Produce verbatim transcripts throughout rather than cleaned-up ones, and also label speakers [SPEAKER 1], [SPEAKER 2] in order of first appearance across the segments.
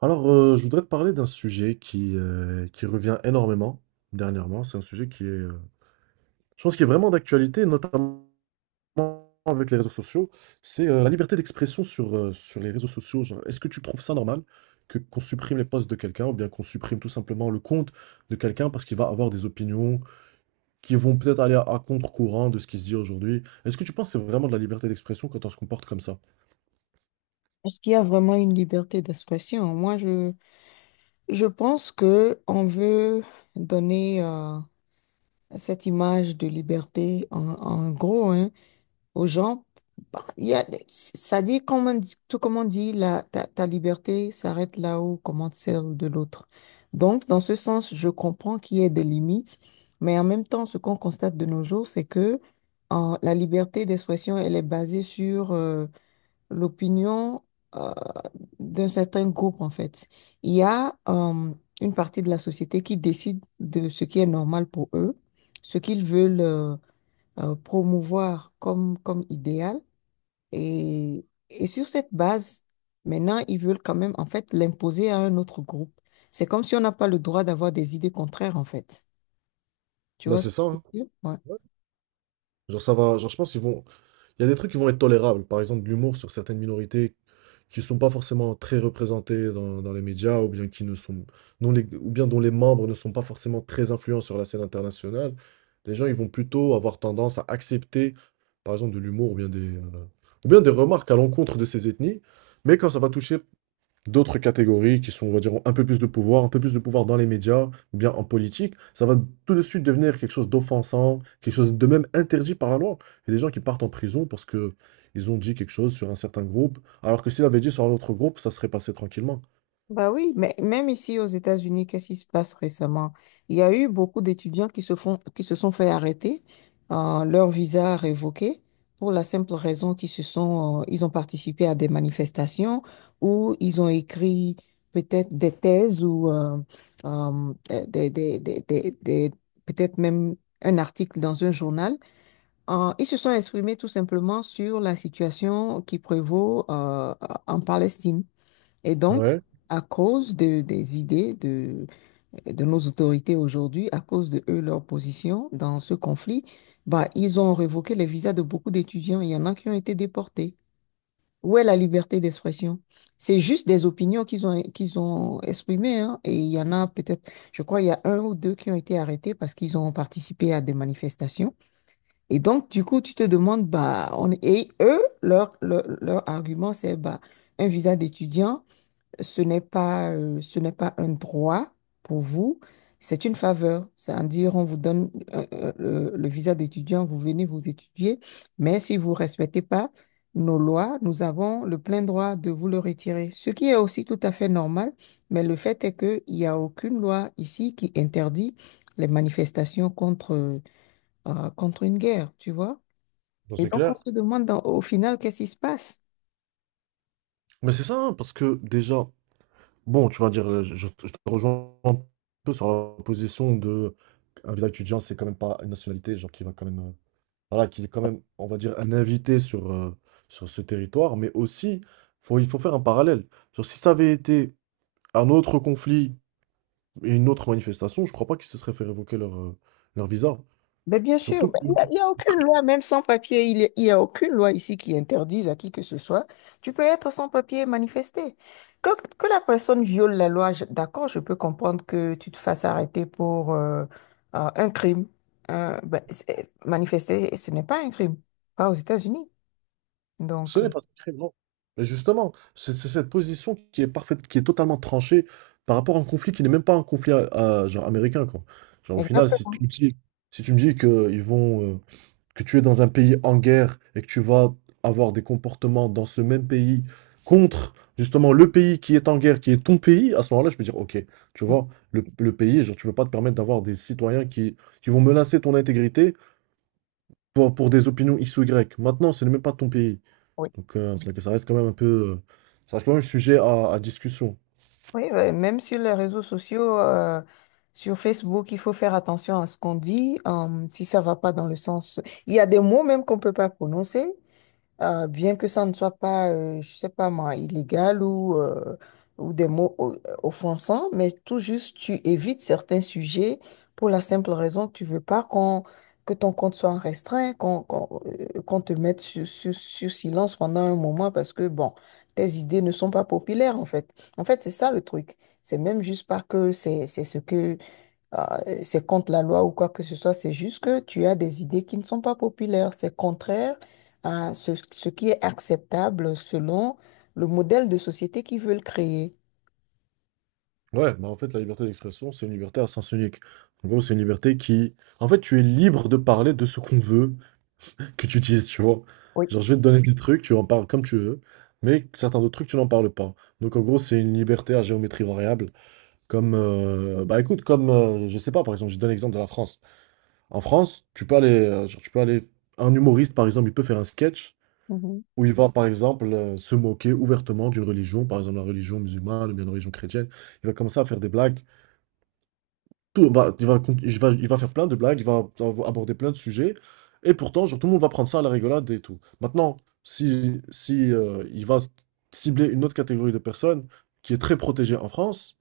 [SPEAKER 1] Alors, euh, je voudrais te parler d'un sujet qui, euh, qui revient énormément dernièrement. C'est un sujet qui est, euh, je pense, qui est vraiment d'actualité, notamment avec les réseaux sociaux. C'est euh, la liberté d'expression sur, euh, sur les réseaux sociaux. Genre, est-ce que tu trouves ça normal que qu'on supprime les posts de quelqu'un ou bien qu'on supprime tout simplement le compte de quelqu'un parce qu'il va avoir des opinions qui vont peut-être aller à, à contre-courant de ce qui se dit aujourd'hui? Est-ce que tu penses que c'est vraiment de la liberté d'expression quand on se comporte comme ça?
[SPEAKER 2] Est-ce qu'il y a vraiment une liberté d'expression? Moi, je, je pense que on veut donner euh, cette image de liberté en, en gros hein, aux gens. Bah, il y a, ça dit, comme on dit- tout comme on dit, la, ta, ta liberté s'arrête là où commence celle de l'autre. Donc, dans ce sens, je comprends qu'il y ait des limites, mais en même temps, ce qu'on constate de nos jours, c'est que euh, la liberté d'expression, elle est basée sur euh, l'opinion. euh, D'un certain groupe, en fait. Il y a euh, une partie de la société qui décide de ce qui est normal pour eux, ce qu'ils veulent euh, euh, promouvoir comme, comme idéal. Et, et sur cette base, maintenant, ils veulent quand même, en fait, l'imposer à un autre groupe. C'est comme si on n'a pas le droit d'avoir des idées contraires, en fait. Tu
[SPEAKER 1] Bah,
[SPEAKER 2] vois ce
[SPEAKER 1] c'est
[SPEAKER 2] que
[SPEAKER 1] ça, hein.
[SPEAKER 2] je veux dire? Ouais.
[SPEAKER 1] Genre, ça va, genre, je pense qu'ils vont, Il y a des trucs qui vont être tolérables, par exemple de l'humour sur certaines minorités qui ne sont pas forcément très représentées dans, dans les médias, ou bien qui ne sont, dont les, ou bien dont les membres ne sont pas forcément très influents sur la scène internationale. Les gens, ils vont plutôt avoir tendance à accepter, par exemple, de l'humour ou bien des, euh, ou bien des remarques à l'encontre de ces ethnies. Mais quand ça va toucher d'autres catégories qui sont, on va dire, ont un peu plus de pouvoir, un peu plus de pouvoir dans les médias ou bien en politique, ça va tout de suite devenir quelque chose d'offensant, quelque chose de même interdit par la loi. Il y a des gens qui partent en prison parce que ils ont dit quelque chose sur un certain groupe, alors que s'ils avaient dit sur un autre groupe, ça serait passé tranquillement.
[SPEAKER 2] Mais même ici aux États-Unis, qu'est-ce qui se passe récemment? Il y a eu beaucoup d'étudiants qui se font, qui se sont fait arrêter, euh, leur visa révoqué, pour la simple raison qu'ils se sont, euh, ils ont participé à des manifestations ou ils ont écrit peut-être des thèses ou euh, euh, des, des, des, des, des- peut-être même un article dans un journal. Euh, ils se sont exprimés tout simplement sur la situation qui prévaut euh, en Palestine. Et donc,
[SPEAKER 1] Ouais,
[SPEAKER 2] à cause de- des idées de, de nos autorités aujourd'hui, à cause de eux, leur position dans ce conflit, bah, ils ont révoqué les visas de beaucoup d'étudiants. Il y en a qui ont été déportés. Où est la liberté d'expression? C'est juste des opinions qu'ils ont, qu'ils ont exprimées, hein. Et il y en a peut-être, je crois, il y a un ou deux qui ont été arrêtés parce qu'ils ont participé à des manifestations. Et donc, du coup, tu te demandes, bah, on, et eux, leur, leur, leur argument, c'est, bah, un visa d'étudiant ce n'est pas, euh, ce n'est pas un droit pour vous, c'est une faveur. C'est-à-dire, on vous donne euh, euh, le, le visa d'étudiant, vous venez vous étudier, mais si vous ne respectez pas nos lois, nous avons le plein droit de vous le retirer, ce qui est aussi tout à fait normal, mais le fait est qu'il n'y a aucune loi ici qui interdit les manifestations contre, euh, contre une guerre, tu vois.
[SPEAKER 1] bon,
[SPEAKER 2] Et
[SPEAKER 1] c'est
[SPEAKER 2] donc, on
[SPEAKER 1] clair.
[SPEAKER 2] se demande dans- au final qu'est-ce qui se passe.
[SPEAKER 1] Mais c'est ça, hein, parce que déjà, bon, tu vas dire, euh, je, je te je te rejoins un peu sur la position de un visa étudiant, c'est quand même pas une nationalité, genre qui va quand même euh, voilà, qu'il est quand même, on va dire, un invité sur, euh, sur ce territoire, mais aussi, faut, il faut faire un parallèle. Genre, si ça avait été un autre conflit et une autre manifestation, je crois pas qu'ils se seraient fait révoquer leur, euh, leur visa.
[SPEAKER 2] Mais bien sûr,
[SPEAKER 1] Surtout
[SPEAKER 2] mais
[SPEAKER 1] que
[SPEAKER 2] il n'y a, il y a aucune loi, même sans papier, il n'y a, il y a aucune loi ici qui interdise à qui que ce soit. Tu peux être sans papier et manifester. Que, que la personne viole la loi, je- d'accord, je peux comprendre que tu te fasses arrêter pour euh, euh, un crime. Euh, ben, c'est- manifester, ce n'est pas un crime, pas aux États-Unis.
[SPEAKER 1] ce
[SPEAKER 2] Donc, euh,
[SPEAKER 1] n'est pas un crime, non. Et justement, c'est c'est cette position qui est parfaite, qui est totalement tranchée par rapport à un conflit qui n'est même pas un conflit euh, genre américain, quoi. Genre, au final, si
[SPEAKER 2] exactement.
[SPEAKER 1] tu me dis, si tu me dis qu'ils vont, euh, que tu es dans un pays en guerre et que tu vas avoir des comportements dans ce même pays contre justement le pays qui est en guerre, qui est ton pays, à ce moment-là, je peux dire, ok, tu vois, le, le pays, genre, tu ne peux pas te permettre d'avoir des citoyens qui, qui vont menacer ton intégrité pour, pour des opinions X ou Y. Maintenant, ce n'est même pas ton pays.
[SPEAKER 2] Oui.
[SPEAKER 1] Donc, euh, c'est que ça reste quand même un peu, euh, ça reste quand même sujet à, à discussion.
[SPEAKER 2] Oui, ouais, même sur les réseaux sociaux, euh, sur Facebook, il faut faire attention à ce qu'on dit, euh, si ça va pas dans le sens. Il y a des mots même qu'on peut pas prononcer. Euh, bien que ça ne soit pas, euh, je sais pas moi, illégal ou, euh, ou des mots o- offensants, mais tout juste tu évites certains sujets pour la simple raison que tu veux pas qu'on, que ton compte soit restreint, qu'on qu'on, euh, qu'on te mette sur, sur, sur silence pendant un moment parce que, bon, tes idées ne sont pas populaires en fait. En fait, c'est ça le truc. C'est même juste pas que c'est c'est ce que ah, euh, c'est contre la loi ou quoi que ce soit, c'est juste que tu as des idées qui ne sont pas populaires. C'est contraire à ce, ce qui est acceptable selon le modèle de société qu'ils veulent créer.
[SPEAKER 1] Ouais, bah en fait, la liberté d'expression, c'est une liberté à sens unique. En gros, c'est une liberté qui, en fait, tu es libre de parler de ce qu'on veut que tu utilises, tu vois.
[SPEAKER 2] Oui.
[SPEAKER 1] Genre, je vais te donner des trucs, tu en parles comme tu veux, mais certains autres trucs, tu n'en parles pas. Donc, en gros, c'est une liberté à géométrie variable. Comme, euh, bah écoute, comme, euh, je sais pas, par exemple, je te donne l'exemple de la France. En France, tu peux aller, euh, genre, tu peux aller, un humoriste, par exemple, il peut faire un sketch
[SPEAKER 2] Mhm.
[SPEAKER 1] où il va, par exemple, euh, se moquer ouvertement d'une religion, par exemple, la religion musulmane ou bien la religion chrétienne. Il va commencer à faire des blagues tout, bah, il va, con- il va, il va faire plein de blagues, il va av- aborder plein de sujets, et pourtant, genre, tout le monde va prendre ça à la rigolade et tout. Maintenant, si, si euh, il va cibler une autre catégorie de personnes qui est très protégée en France,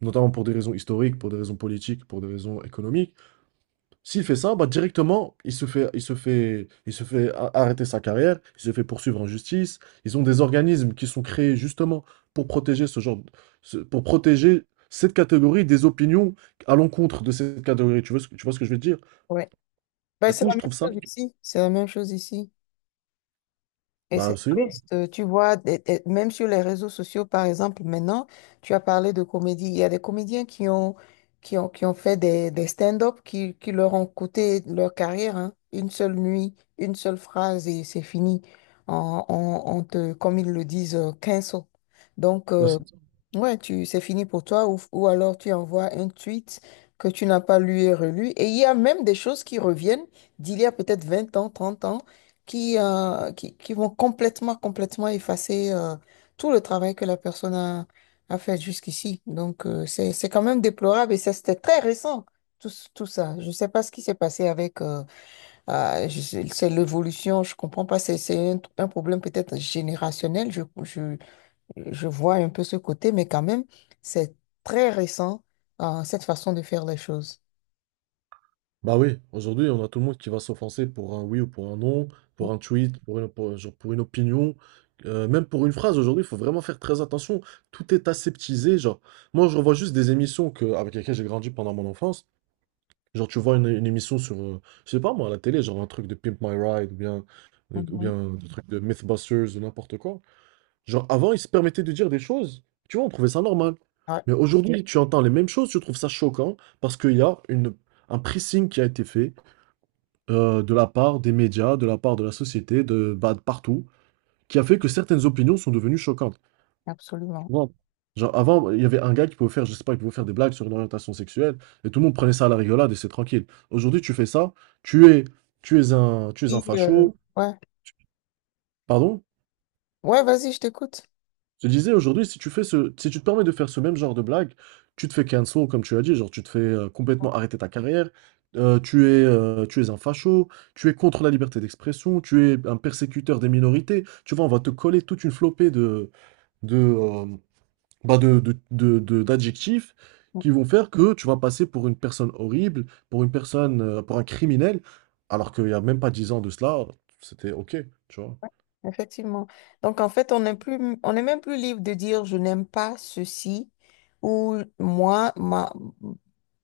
[SPEAKER 1] notamment pour des raisons historiques, pour des raisons politiques, pour des raisons économiques, s'il fait ça, bah directement, il se fait, il se fait, il se fait a- arrêter sa carrière, il se fait poursuivre en justice. Ils ont des organismes qui sont créés justement pour protéger ce genre, de- ce- pour protéger cette catégorie des opinions à l'encontre de cette catégorie. Tu vois ce, que- tu vois ce que je veux dire?
[SPEAKER 2] Ouais. Ben,
[SPEAKER 1] Du
[SPEAKER 2] c'est
[SPEAKER 1] coup,
[SPEAKER 2] la
[SPEAKER 1] je
[SPEAKER 2] même
[SPEAKER 1] trouve ça,
[SPEAKER 2] chose ici. C'est la même chose ici. Et
[SPEAKER 1] bah
[SPEAKER 2] c'est
[SPEAKER 1] absolument.
[SPEAKER 2] triste, euh, tu vois, des- des- même sur les réseaux sociaux, par exemple, maintenant, tu as parlé de comédie. Il y a des comédiens qui ont, qui ont, qui ont fait des, des stand-up qui, qui leur ont coûté leur carrière, hein. Une seule nuit, une seule phrase et c'est fini. On, on- on te, comme ils le disent, euh, cancel. Donc,
[SPEAKER 1] Bah,
[SPEAKER 2] euh,
[SPEAKER 1] c'est-
[SPEAKER 2] ouais, tu, c'est fini pour toi ou, ou alors tu envoies un tweet que tu n'as pas lu et relu. Et il y a même des choses qui reviennent d'il y a peut-être vingt ans, trente ans qui, euh, qui, qui vont complètement, complètement effacer euh, tout le travail que la personne a, a fait jusqu'ici. Donc, euh, c'est, c'est quand même déplorable et ça, c'était très récent, tout, ce- tout ça. Je ne sais pas ce qui s'est passé avec euh, euh, je sais- c'est l'évolution, je ne comprends pas, c'est, c'est un, un problème peut-être générationnel, je, je, je vois un peu ce côté, mais quand même, c'est très récent, euh, cette façon de faire les choses.
[SPEAKER 1] Bah oui, aujourd'hui, on a tout le monde qui va s'offenser pour un oui ou pour un non, pour un tweet, pour une, pour, genre pour une opinion, euh, même pour une phrase. Aujourd'hui, il faut vraiment faire très attention. Tout est aseptisé. Genre, moi, je revois juste des émissions que, avec lesquelles j'ai grandi pendant mon enfance. Genre, tu vois une, une émission sur, euh, je sais pas moi, à la télé, genre un truc de Pimp My Ride ou bien, euh, ou
[SPEAKER 2] Mhm.
[SPEAKER 1] bien des trucs de Mythbusters ou n'importe quoi. Genre, avant, ils se permettaient de dire des choses. Tu vois, on trouvait ça normal.
[SPEAKER 2] Ouais,
[SPEAKER 1] Mais aujourd'hui, tu entends les mêmes choses, tu trouves ça choquant parce qu'il y a une, un pressing qui a été fait euh, de la part des médias, de la part de la société, de, bah, de partout, qui a fait que certaines opinions sont devenues choquantes. Tu
[SPEAKER 2] absolument.
[SPEAKER 1] vois, genre avant, il y avait un gars qui pouvait faire, je sais pas, qui pouvait faire des blagues sur une orientation sexuelle, et tout le monde prenait ça à la rigolade et c'est tranquille. Aujourd'hui, tu fais ça, tu es, tu es un, tu es un
[SPEAKER 2] Et, euh,
[SPEAKER 1] facho,
[SPEAKER 2] ouais,
[SPEAKER 1] tu- pardon?
[SPEAKER 2] ouais, vas-y, je t'écoute.
[SPEAKER 1] Je disais aujourd'hui, si tu fais ce, si tu te permets de faire ce même genre de blague, tu te fais cancel, comme tu as dit, genre tu te fais euh, complètement arrêter ta carrière, euh, tu es, euh, tu es un facho, tu es contre la liberté d'expression, tu es un persécuteur des minorités. Tu vois, on va te coller toute une flopée de, de, euh, bah, de- de- de- de- d'adjectifs qui vont faire que tu vas passer pour une personne horrible, pour une personne, euh, pour un criminel, alors qu'il n'y a même pas dix ans de cela, c'était OK, tu vois.
[SPEAKER 2] Effectivement. Donc, en fait, on n'est plus, on n'est même plus libre de dire je n'aime pas ceci ou moi, ma,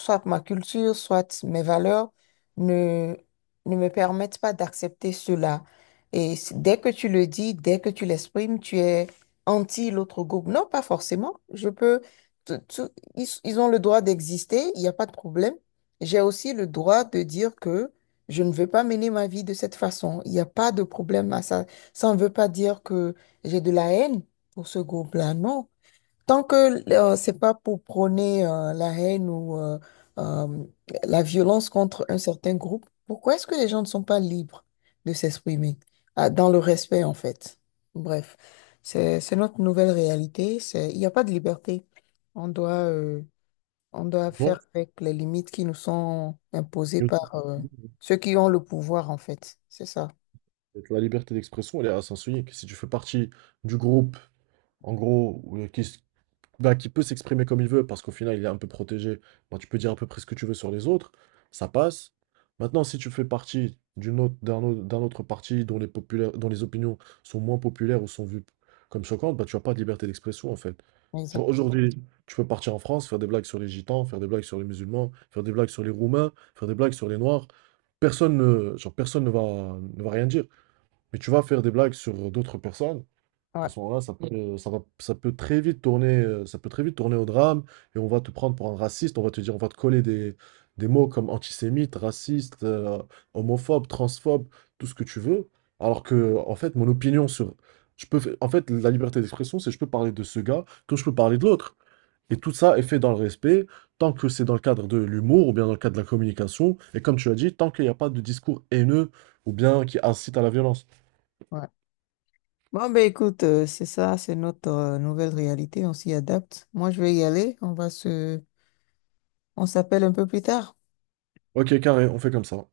[SPEAKER 2] soit ma culture, soit mes valeurs ne, ne me permettent pas d'accepter cela. Et c- dès que tu le dis, dès que tu l'exprimes, tu es anti l'autre groupe. Non, pas forcément. Je peux, tout- tout- ils, ils ont le droit d'exister, il n'y a pas de problème. J'ai aussi le droit de dire que je ne veux pas mener ma vie de cette façon. Il n'y a pas de problème à ça. Ça ne veut pas dire que j'ai de la haine pour ce groupe-là, non. Tant que euh, c'est pas pour prôner euh, la haine ou euh, euh, la violence contre un certain groupe, pourquoi est-ce que les gens ne sont pas libres de s'exprimer? Ah, dans le respect, en fait. Bref, c'est, c'est notre nouvelle réalité. C'est, il n'y a pas de liberté. On doit, euh, on doit
[SPEAKER 1] Ouais.
[SPEAKER 2] faire avec les limites qui nous sont imposées par euh, ceux qui ont le pouvoir, en fait. C'est ça.
[SPEAKER 1] Et la liberté d'expression, elle est à sens unique. Si tu fais partie du groupe, en gros, où- qui, s- bah, qui peut s'exprimer comme il veut, parce qu'au final, il est un peu protégé, bah, tu peux dire à peu près ce que tu veux sur les autres, ça passe. Maintenant, si tu fais partie d'une autre, d'un autre, d'un autre parti dont les populaires, dont les opinions sont moins populaires ou sont vues comme choquantes, bah, tu n'as pas de liberté d'expression, en fait. Genre,
[SPEAKER 2] Exact.
[SPEAKER 1] aujourd'hui, tu peux partir en France, faire des blagues sur les gitans, faire des blagues sur les musulmans, faire des blagues sur les Roumains, faire des blagues sur les Noirs. Personne ne, genre, personne ne va, ne va rien dire mais tu vas faire des blagues sur d'autres personnes,
[SPEAKER 2] Ouais,
[SPEAKER 1] à ce moment-là, ça peut, euh, ça va- ça peut très vite tourner, euh, ça peut très vite tourner au drame, et on va te prendre pour un raciste, on va te dire, on va te coller des, des mots comme antisémite, raciste, euh, homophobe, transphobe, tout ce que tu veux, alors que, en fait, mon opinion sur, je peux, fa- en fait, la liberté d'expression, c'est je peux parler de ce gars comme je peux parler de l'autre. Et tout ça est fait dans le respect, tant que c'est dans le cadre de l'humour ou bien dans le cadre de la communication, et comme tu as dit, tant qu'il n'y a pas de discours haineux ou bien qui incite à la violence.
[SPEAKER 2] ouais. Bon, ben écoute, euh, c'est ça, c'est notre euh, nouvelle réalité, on s'y adapte. Moi, je vais y aller, on va se... On s'appelle un peu plus tard.
[SPEAKER 1] Ok, carré, on fait comme ça.